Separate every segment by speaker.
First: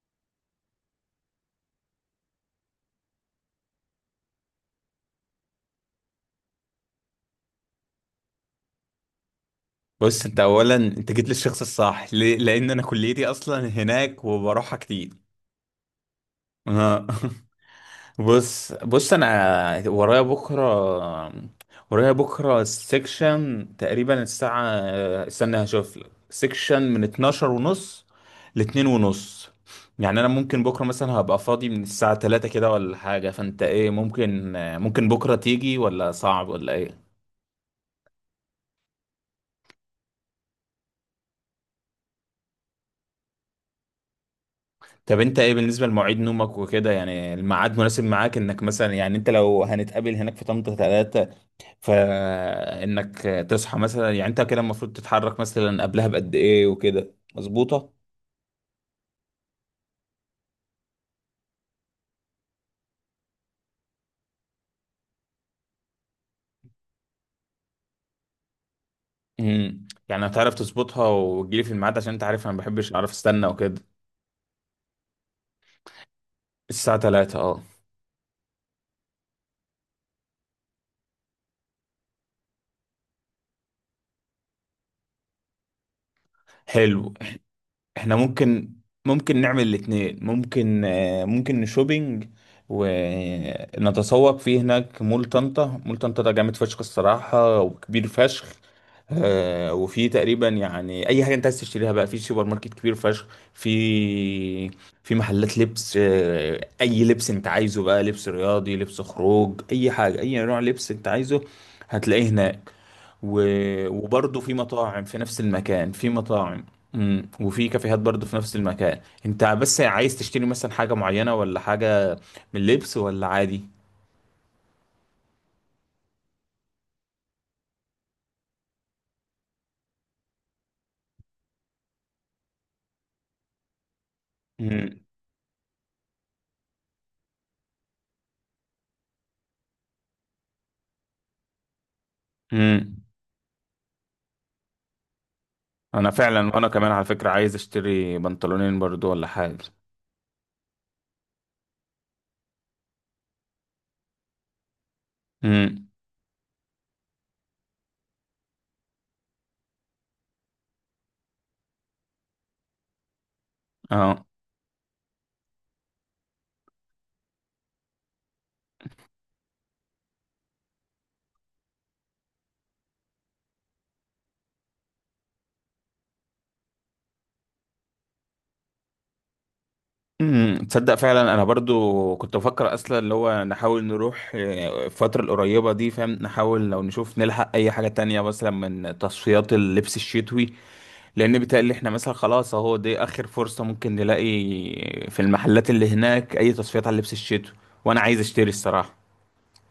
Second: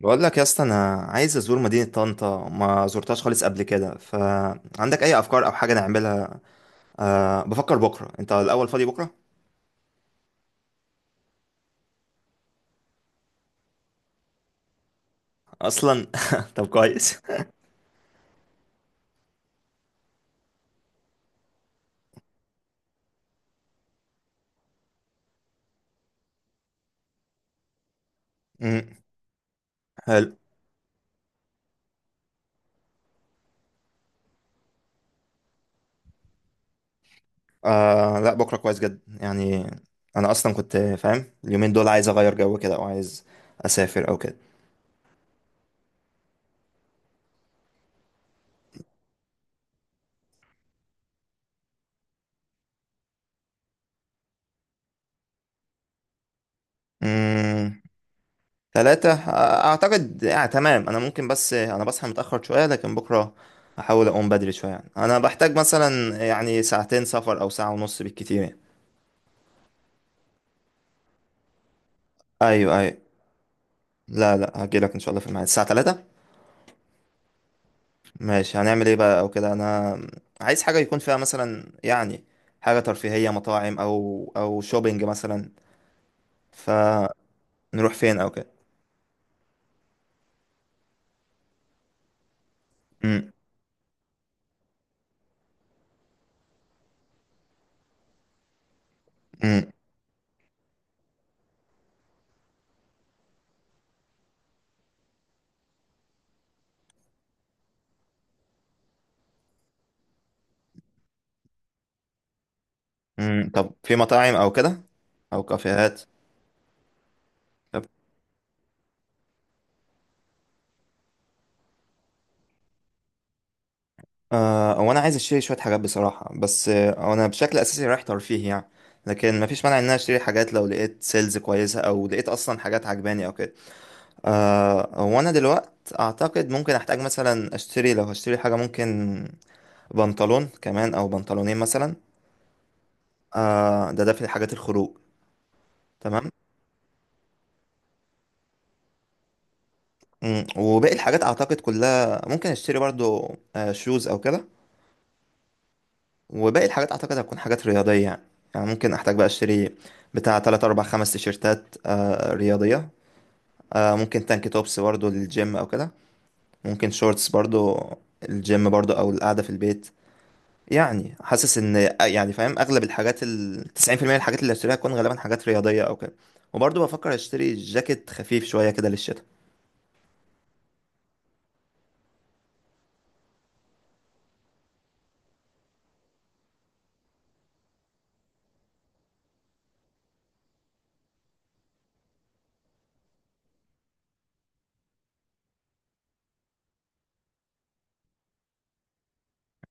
Speaker 1: بقول لك يا اسطى، انا عايز ازور مدينة طنطا، ما زرتهاش خالص قبل كده. فعندك اي افكار او حاجة نعملها؟ أه، بفكر بكرة. انت الاول فاضي بكرة؟
Speaker 2: بص انت اولا انت جيت للشخص الصح ليه؟ لان انا كليتي اصلا هناك وبروحها كتير.
Speaker 1: اصلا طب
Speaker 2: آه.
Speaker 1: كويس.
Speaker 2: بص انا ورايا بكره سيكشن تقريبا الساعه. استنى هشوف لك سيكشن من 12 ونص ل
Speaker 1: امم
Speaker 2: 2 ونص. يعني انا
Speaker 1: حلو.
Speaker 2: ممكن بكره مثلا هبقى فاضي من الساعه 3 كده ولا حاجه، فانت ايه ممكن بكره تيجي ولا صعب ولا ايه؟
Speaker 1: أه لا، بكرة كويس جدا يعني. انا اصلا كنت فاهم اليومين دول عايز اغير جو كده، او عايز اسافر او كده.
Speaker 2: طب انت ايه بالنسبه لمواعيد نومك وكده؟ يعني الميعاد مناسب معاك انك مثلا يعني انت لو هنتقابل هناك في طنطا 3، فانك تصحى مثلا، يعني انت كده المفروض تتحرك مثلا قبلها بقد ايه وكده
Speaker 1: امم
Speaker 2: مظبوطه؟
Speaker 1: ثلاثة، آه، اعتقد، آه، تمام. انا ممكن، بس انا بصحى متأخر شوية، لكن بكرة هحاول اقوم بدري شوية يعني. انا بحتاج مثلا يعني ساعتين سفر او ساعة ونص بالكتير يعني.
Speaker 2: يعني هتعرف تظبطها وتجيلي في الميعاد، عشان انت عارف انا ما
Speaker 1: ايوه
Speaker 2: بحبش
Speaker 1: ايوه
Speaker 2: اعرف استنى وكده.
Speaker 1: لا لا، هجيلك ان شاء الله في الميعاد الساعه 3.
Speaker 2: الساعه 3، اه.
Speaker 1: ماشي، هنعمل ايه بقى او كده؟ انا عايز حاجه يكون فيها مثلا يعني حاجه ترفيهيه، مطاعم او شوبينج مثلا.
Speaker 2: حلو،
Speaker 1: فنروح
Speaker 2: احنا
Speaker 1: فين او كده.
Speaker 2: ممكن نعمل الاتنين، ممكن نشوبينج
Speaker 1: امم
Speaker 2: ونتسوق فيه هناك. مول طنطا، مول طنطا ده جامد فشخ الصراحة وكبير فشخ.
Speaker 1: امم
Speaker 2: وفي تقريبا يعني اي حاجه انت عايز تشتريها بقى في سوبر ماركت كبير فشخ. في في محلات لبس، اي لبس انت عايزه، بقى لبس رياضي، لبس خروج، اي حاجه، اي نوع لبس انت عايزه هتلاقيه هناك.
Speaker 1: طب
Speaker 2: و-
Speaker 1: في مطاعم
Speaker 2: وبرضه
Speaker 1: او
Speaker 2: في
Speaker 1: كده؟
Speaker 2: مطاعم في نفس
Speaker 1: او
Speaker 2: المكان،
Speaker 1: كافيهات؟
Speaker 2: في مطاعم. مم. وفي
Speaker 1: طب
Speaker 2: كافيهات برضه في نفس المكان. انت بس عايز تشتري مثلا حاجه معينه ولا حاجه من لبس، ولا عادي؟
Speaker 1: آه، هو انا عايز اشتري شويه حاجات بصراحه، بس آه، انا بشكل اساسي رايح ترفيه يعني. لكن مفيش مانع ان انا اشتري حاجات لو لقيت سيلز كويسه او لقيت اصلا حاجات عجباني او كده. آه،
Speaker 2: مم.
Speaker 1: وانا دلوقت اعتقد ممكن احتاج مثلا اشتري، لو هشتري حاجه، ممكن بنطلون كمان او بنطلونين مثلا.
Speaker 2: مم.
Speaker 1: آه، ده في حاجات الخروج.
Speaker 2: انا
Speaker 1: تمام.
Speaker 2: فعلا، وانا كمان على فكرة عايز اشتري بنطلونين برضو ولا حاجة.
Speaker 1: مم، وباقي الحاجات اعتقد كلها ممكن اشتري برضو. آه، شوز او كده.
Speaker 2: امم.
Speaker 1: وباقي الحاجات اعتقد هتكون حاجات رياضيه يعني. يعني ممكن احتاج بقى اشتري بتاع 3 4 5 تيشيرتات، آه رياضيه. آه، ممكن
Speaker 2: اه.
Speaker 1: تانك توبس برضو للجيم او كده. ممكن شورتس برضو، الجيم برضو او القعده في البيت. يعني حاسس ان، يعني فاهم اغلب الحاجات، ال 90% من الحاجات اللي هشتريها هتكون غالبا حاجات رياضيه او كده. وبرضه بفكر اشتري جاكيت خفيف شويه كده للشتاء.
Speaker 2: تصدق فعلا انا برضو كنت بفكر اصلا اللي هو نحاول نروح، الفترة القريبة دي، فاهم، نحاول لو نشوف نلحق اي حاجة تانية مثلا من تصفيات اللبس الشتوي. لان بيتهيألي احنا مثلا خلاص اهو دي اخر فرصة ممكن نلاقي في المحلات اللي هناك اي تصفيات على اللبس الشتوي، وانا عايز اشتري الصراحة.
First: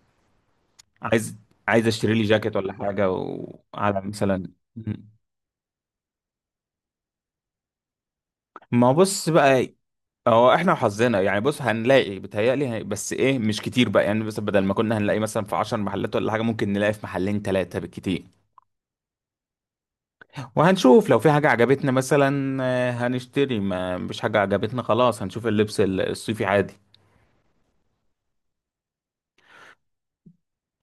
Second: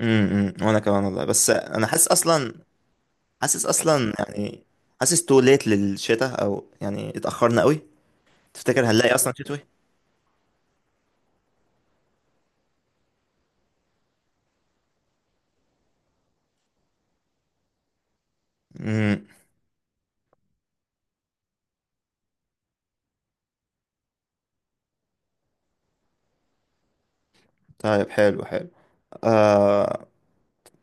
Speaker 1: امم. وانا كمان والله،
Speaker 2: عايز
Speaker 1: بس انا
Speaker 2: عايز
Speaker 1: حاسس
Speaker 2: اشتري لي
Speaker 1: اصلا.
Speaker 2: جاكيت ولا حاجة،
Speaker 1: حاسس
Speaker 2: وعلى
Speaker 1: اصلا
Speaker 2: مثلا.
Speaker 1: يعني،
Speaker 2: مم.
Speaker 1: حاسس تو ليت للشتاء، او يعني اتاخرنا قوي. تفتكر
Speaker 2: ما
Speaker 1: هنلاقي
Speaker 2: بص
Speaker 1: اصلا شتوي؟
Speaker 2: بقى، هو احنا وحظنا يعني. بص هنلاقي بتهيألي، بس ايه، مش كتير بقى يعني. بس بدل ما كنا هنلاقي مثلا في 10 محلات ولا حاجة، ممكن نلاقي في محلين 3 بالكتير.
Speaker 1: امم
Speaker 2: وهنشوف لو في حاجة عجبتنا مثلا، هنشتري، ما مش حاجة عجبتنا خلاص هنشوف اللبس الصيفي عادي.
Speaker 1: طيب، حلو. آه.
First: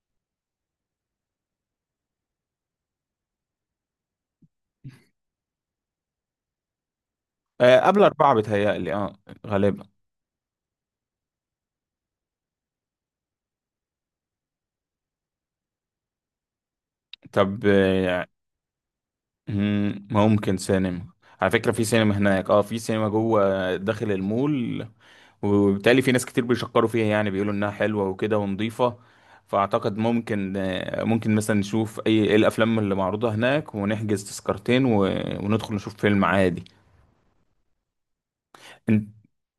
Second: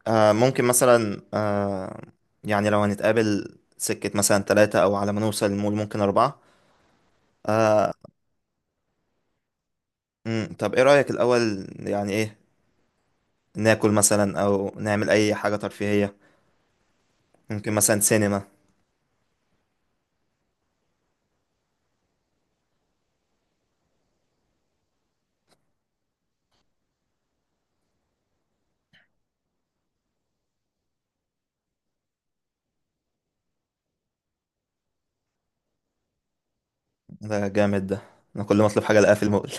Speaker 1: آه، ممكن مثلا، آه، يعني لو هنتقابل سكه مثلا ثلاثة او على ما نوصل المول ممكن أربعة. آه.
Speaker 2: قبل 4 بتهيألي، اه غالبا.
Speaker 1: طب ايه رأيك الأول؟ يعني، ايه، ناكل مثلا او نعمل اي حاجة ترفيهية؟
Speaker 2: طب.
Speaker 1: ممكن مثلا سينما.
Speaker 2: ممكن سينما. على فكرة في سينما هناك، اه، في سينما جوه داخل المول، وبالتالي في ناس كتير بيشكروا فيها، يعني بيقولوا انها حلوه وكده ونظيفه. فاعتقد ممكن، ممكن مثلا نشوف إيه الافلام اللي معروضه هناك، ونحجز تذكرتين و... وندخل نشوف فيلم عادي.
Speaker 1: ده جامد ده، انا كل ما اطلب حاجة
Speaker 2: انت.
Speaker 1: الاقيها في المول.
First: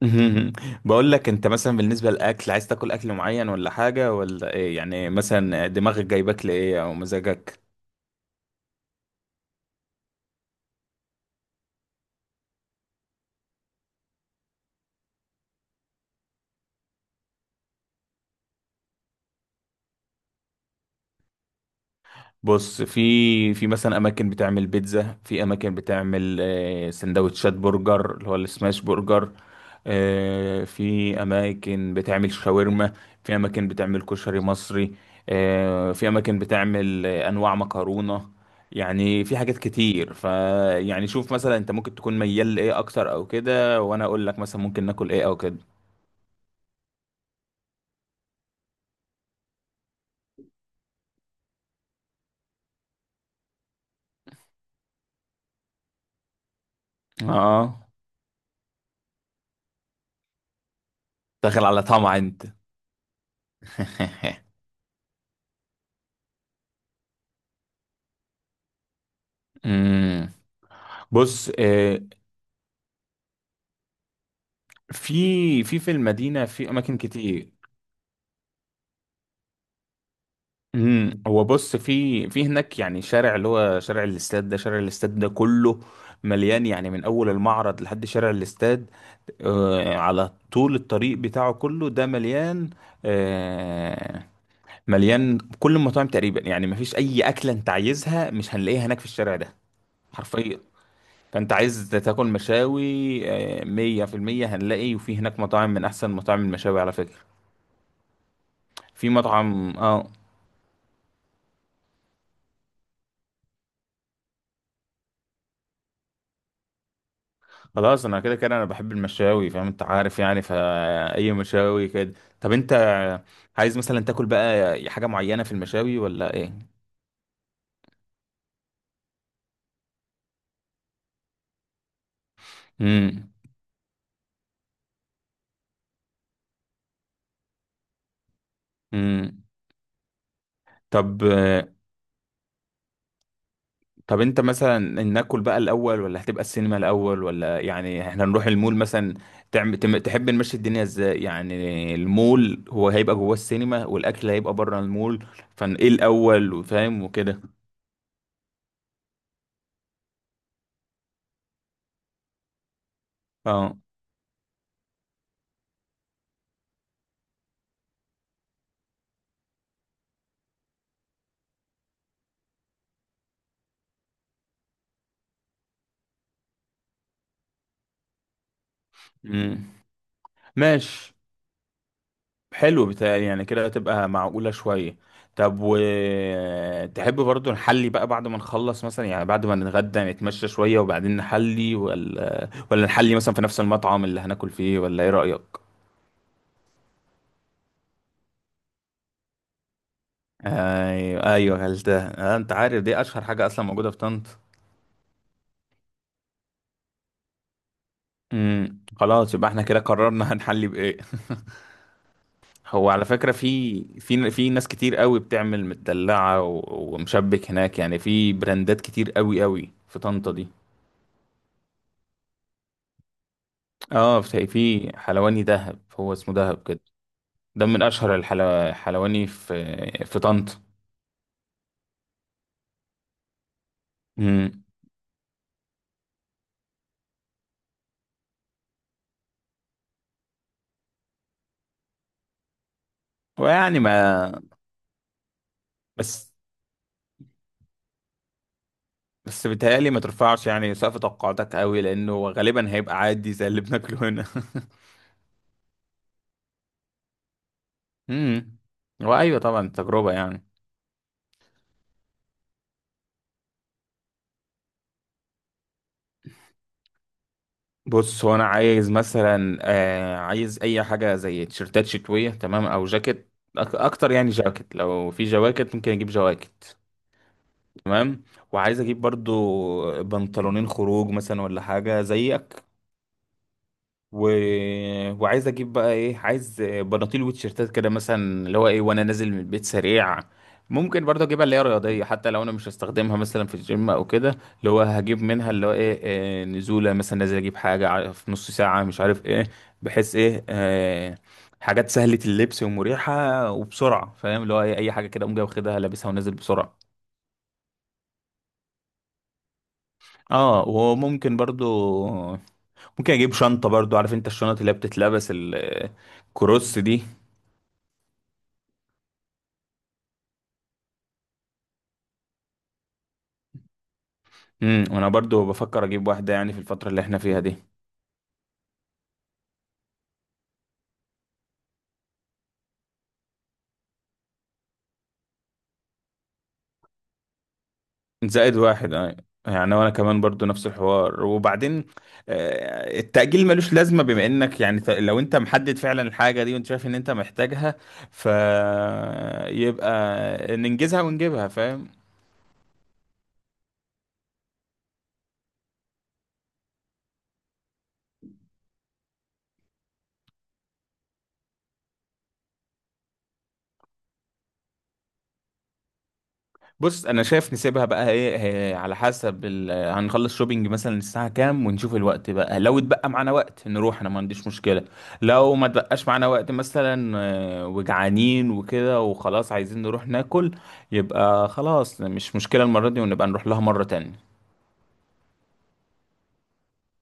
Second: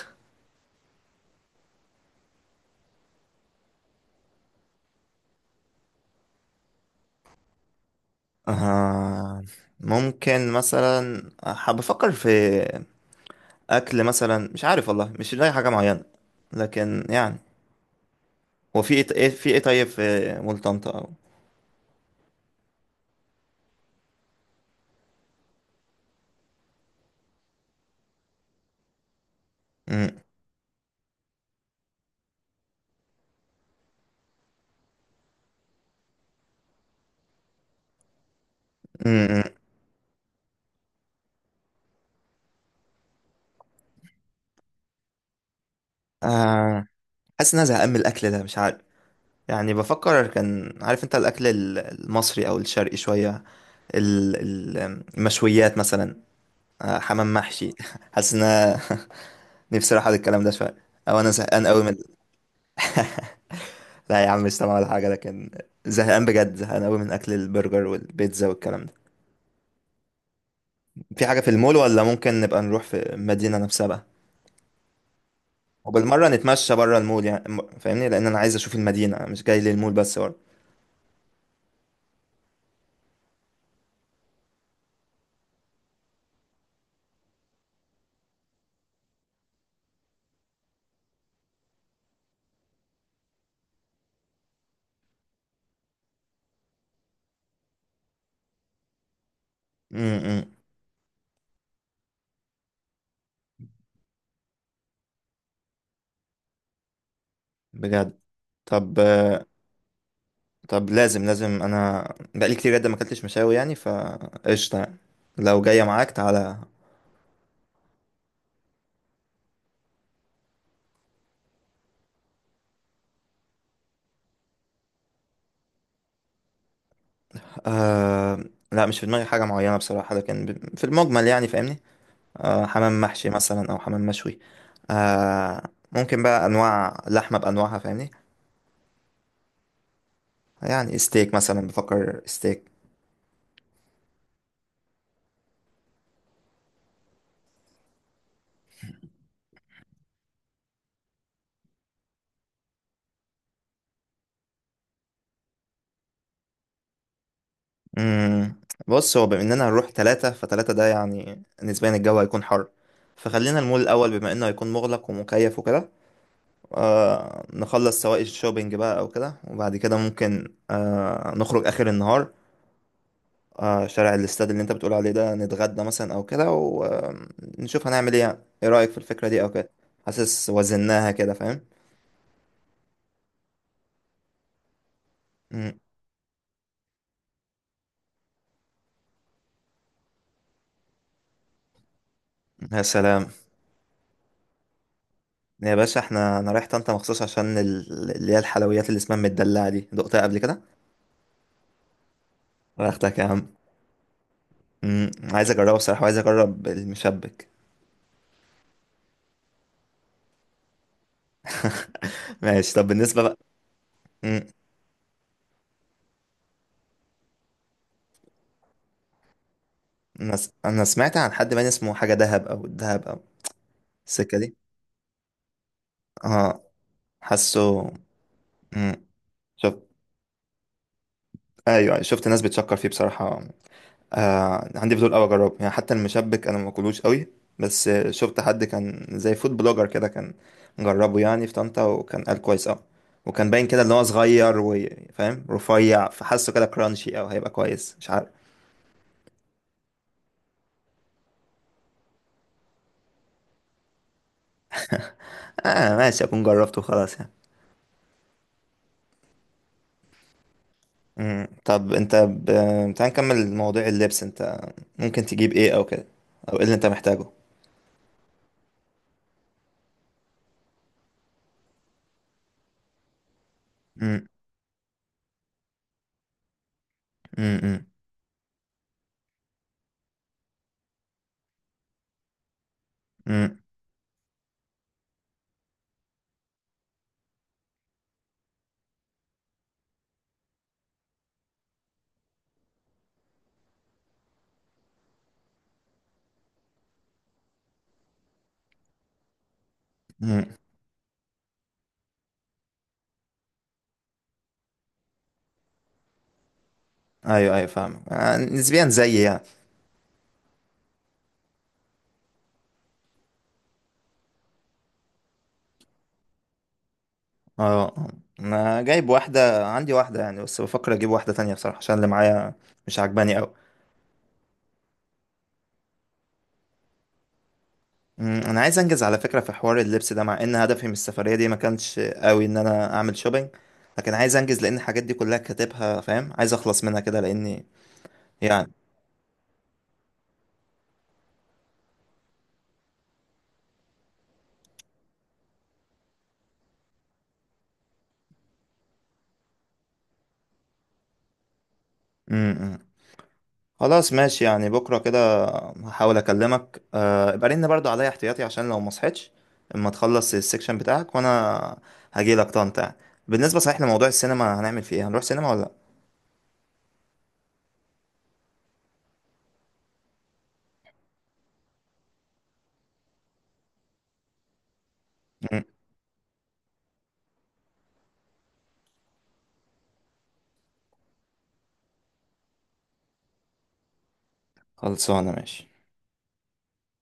Speaker 2: بقول لك انت مثلا بالنسبه للاكل، عايز تاكل اكل معين ولا حاجه ولا ايه؟ يعني مثلا دماغك جايبك لايه، او مزاجك؟
Speaker 1: آه، ممكن مثلا حاب افكر في اكل مثلا، مش عارف والله، مش لاقي حاجة معينة. لكن يعني، هو في ايه، في ايه؟ طيب في مول طنطا او.
Speaker 2: بص، في مثلا اماكن بتعمل بيتزا، في اماكن بتعمل سندوتشات برجر اللي هو السماش برجر،
Speaker 1: امم.
Speaker 2: في اماكن بتعمل شاورما، في اماكن بتعمل كشري مصري، في اماكن بتعمل انواع مكرونة. يعني في
Speaker 1: امم
Speaker 2: حاجات كتير يعني. شوف مثلا انت ممكن تكون ميال لايه اكتر او كده، وانا اقول لك مثلا ممكن ناكل ايه او كده.
Speaker 1: آه، حاسس ان انا زهقان من الاكل ده، مش عارف. يعني بفكر كان، عارف انت، الاكل المصري او الشرقي شوية، ال- ال- المشويات مثلا، آه، حمام محشي
Speaker 2: اه،
Speaker 1: حاسس ان أنا نفسي اروح على الكلام ده شويه، او انا
Speaker 2: داخل
Speaker 1: زهقان قوي
Speaker 2: على
Speaker 1: من
Speaker 2: طمع انت.
Speaker 1: لا يا عم، مش سامع ولا حاجه، لكن زهقان بجد، زهقان قوي من اكل البرجر والبيتزا والكلام ده.
Speaker 2: مم.
Speaker 1: في حاجه
Speaker 2: بص،
Speaker 1: في المول ولا ممكن نبقى نروح في المدينه نفسها بقى؟
Speaker 2: في
Speaker 1: وبالمره
Speaker 2: المدينة في
Speaker 1: نتمشى
Speaker 2: أماكن
Speaker 1: بره المول يعني،
Speaker 2: كتير.
Speaker 1: فاهمني. لان انا عايز اشوف المدينه، أنا مش جاي للمول بس برضه.
Speaker 2: هو بص، في هناك يعني شارع اللي هو شارع الاستاد ده كله مليان يعني، من أول المعرض لحد شارع الاستاد، على طول الطريق بتاعه كله ده مليان آه مليان كل المطاعم تقريبا يعني. مفيش أي أكلة أنت عايزها مش هنلاقيها هناك في الشارع ده
Speaker 1: امم.
Speaker 2: حرفيا. فأنت عايز تاكل مشاوي، 100% هنلاقي. وفي هناك مطاعم من أحسن مطاعم المشاوي على فكرة.
Speaker 1: بجد؟ طب
Speaker 2: في
Speaker 1: آه،
Speaker 2: مطعم
Speaker 1: طب لازم، انا بقالي كتير جدا ما اكلتش مشاوي يعني، فقشطه يعني. لو جايه معاك تعالى.
Speaker 2: خلاص، انا كده كده انا بحب المشاوي فاهم، انت عارف يعني، فاي مشاوي كده. طب انت عايز مثلا تاكل بقى حاجه معينه في المشاوي ولا ايه؟
Speaker 1: آه لا، مش في دماغي حاجة معينة بصراحة، لكن في المجمل يعني فاهمني. آه، حمام محشي
Speaker 2: امم.
Speaker 1: مثلا أو حمام مشوي. آه، ممكن بقى أنواع لحمة بأنواعها فاهمني.
Speaker 2: امم.
Speaker 1: يعني
Speaker 2: طب
Speaker 1: ستيك مثلا، بفكر ستيك.
Speaker 2: طب انت مثلا ناكل بقى الاول، ولا هتبقى السينما الاول، ولا يعني احنا نروح المول مثلا؟ تحب نمشي الدنيا ازاي؟ يعني المول هو هيبقى جوه، السينما والاكل هيبقى بره المول، فايه الاول وفاهم وكده؟
Speaker 1: مم. بص، هو بما إننا هنروح تلاتة، فتلاتة ده يعني نسبيا الجو هيكون حر، فخلينا
Speaker 2: اه.
Speaker 1: المول الأول بما إنه هيكون مغلق ومكيف وكده. آه، نخلص سواء الشوبينج بقى أو كده، وبعد كده ممكن آه نخرج آخر النهار. آه، شارع الاستاد اللي انت بتقول عليه ده، نتغدى مثلا او كده، ونشوف هنعمل ايه يعني. ايه رأيك في الفكرة دي او
Speaker 2: امم.
Speaker 1: كده؟ حاسس وزناها
Speaker 2: ماشي،
Speaker 1: كده فاهم.
Speaker 2: حلو، بتهيألي يعني كده هتبقى معقولة شوية. طب.
Speaker 1: مم.
Speaker 2: تحب برضو نحلي بقى بعد ما نخلص مثلا، يعني بعد ما نتغدى نتمشى شوية وبعدين نحلي، ولا
Speaker 1: يا
Speaker 2: ولا نحلي
Speaker 1: سلام،
Speaker 2: مثلا في نفس المطعم اللي هناكل فيه، ولا ايه رأيك؟
Speaker 1: يا باشا، احنا انا رايح طنطا مخصوص عشان اللي هي الحلويات اللي اسمها المدلعة دي، دقتها قبل كده؟
Speaker 2: ايوه، ايوه، غلتها، انت عارف دي
Speaker 1: واخدك يا
Speaker 2: اشهر حاجة
Speaker 1: عم.
Speaker 2: اصلا موجودة في طنطا.
Speaker 1: مم. عايز اجربها بصراحة، وعايز اجرب المشبك.
Speaker 2: امم. خلاص يبقى احنا كده قررنا هنحلي بايه.
Speaker 1: ماشي. طب
Speaker 2: هو على
Speaker 1: بالنسبة
Speaker 2: فكرة
Speaker 1: بقى.
Speaker 2: في
Speaker 1: مم.
Speaker 2: ناس كتير قوي بتعمل مدلعة و- ومشبك هناك، يعني في براندات كتير قوي قوي في طنطا
Speaker 1: انا
Speaker 2: دي.
Speaker 1: أنا سمعت عن حد باين اسمه حاجة دهب، او الدهب، او
Speaker 2: اه،
Speaker 1: السكة
Speaker 2: في
Speaker 1: دي.
Speaker 2: في حلواني دهب، هو اسمه
Speaker 1: اه.
Speaker 2: دهب كده، ده من
Speaker 1: حاسه.
Speaker 2: اشهر
Speaker 1: مم.
Speaker 2: الحلواني في
Speaker 1: شفت.
Speaker 2: في طنطا.
Speaker 1: ايوه، أيوه، شفت ناس بتشكر فيه بصراحة.
Speaker 2: امم.
Speaker 1: آه، عندي فضول قوي اجربه يعني، حتى المشبك انا ما باكلوش قوي. بس آه، شفت حد كان زي فود بلوجر كده، كان جربه يعني في طنطا، وكان قال كويس قوي. وكان باين
Speaker 2: ويعني
Speaker 1: كده ان هو
Speaker 2: ما
Speaker 1: صغير وفاهم رفيع،
Speaker 2: بس
Speaker 1: فحسه كده كرانشي قوي، هيبقى كويس مش عارف.
Speaker 2: بس بيتهيألي ما ترفعش يعني سقف توقعاتك قوي، لانه غالبا هيبقى عادي زي اللي بناكله هنا.
Speaker 1: اه، ماشي، اكون جربته خلاص يعني.
Speaker 2: امم. وايوه طبعا تجربه يعني.
Speaker 1: مم. طب انت ب... تعال نكمل مواضيع اللبس. انت ممكن تجيب ايه او كده، او ايه اللي انت محتاجه؟
Speaker 2: بص هو انا عايز مثلا، عايز اي حاجه زي تيشرتات شتويه تمام، او جاكيت اكتر،
Speaker 1: مم.
Speaker 2: يعني جاكيت، لو في جواكت ممكن اجيب جواكت.
Speaker 1: مم. مم.
Speaker 2: تمام. وعايز اجيب برضو بنطلونين خروج مثلا ولا حاجه زيك
Speaker 1: مم.
Speaker 2: و... وعايز اجيب بقى ايه، عايز بناطيل وتيشيرتات كده مثلا اللي هو ايه، وانا نازل من البيت سريع ممكن برضو اجيبها اللي هي رياضيه، حتى لو انا مش هستخدمها مثلا في الجيم او كده، اللي هو هجيب منها اللي هو ايه، نزوله مثلا، نازل اجيب حاجه في نص ساعه مش عارف ايه، بحيث
Speaker 1: مم.
Speaker 2: ايه، حاجات سهله اللبس ومريحه وبسرعه فاهم، اللي هو ايه، اي حاجه كده اقوم جاي واخدها لابسها ونازل بسرعه.
Speaker 1: ايوه فاهم، آه، نسبيا زيي يعني.
Speaker 2: اه، وممكن برضو ممكن اجيب شنطة برضو، عارف انت الشنط اللي هي بتتلبس ال- الكروس دي.
Speaker 1: اه. انا جايب واحدة، عندي واحدة يعني، بس بفكر اجيب واحدة تانية بصراحة، عشان اللي معايا مش عجباني قوي.
Speaker 2: امم. وانا برضو بفكر اجيب واحدة يعني في الفترة اللي احنا فيها دي.
Speaker 1: انا عايز انجز على فكرة في حوار اللبس ده، مع ان هدفي من السفرية دي ما كانش قوي ان انا اعمل شوبينج، لكن عايز انجز لان الحاجات دي كلها كاتبها فاهم، عايز اخلص منها كده لاني
Speaker 2: زائد
Speaker 1: يعني.
Speaker 2: واحد، آه. يعني وانا كمان برضو نفس الحوار، وبعدين التأجيل ملوش لازمة، بما انك يعني لو انت محدد فعلا الحاجة دي وانت شايف ان انت محتاجها، فيبقى ننجزها ونجيبها فاهم.
Speaker 1: امم. خلاص، ماشي يعني. بكرة كده هحاول اكلمك، آه، ابقى رن برضو عليا احتياطي عشان لو ما صحيتش، اما تخلص السكشن بتاعك، وانا هجيلك طنطا. بالنسبة صحيح لموضوع السينما، هنعمل فيه ايه؟ هنروح سينما ولا
Speaker 2: بص انا شايف نسيبها بقى ايه إيه، على حسب هنخلص شوبينج مثلا الساعه كام، ونشوف الوقت بقى، لو اتبقى معانا وقت نروح انا ما عنديش مشكله، لو
Speaker 1: لأ؟
Speaker 2: ما اتبقاش معانا وقت مثلا، وجعانين وكده وخلاص عايزين نروح ناكل، يبقى خلاص مش مشكله المره دي، ونبقى نروح لها مره تانية
Speaker 1: خلصانة ماشي.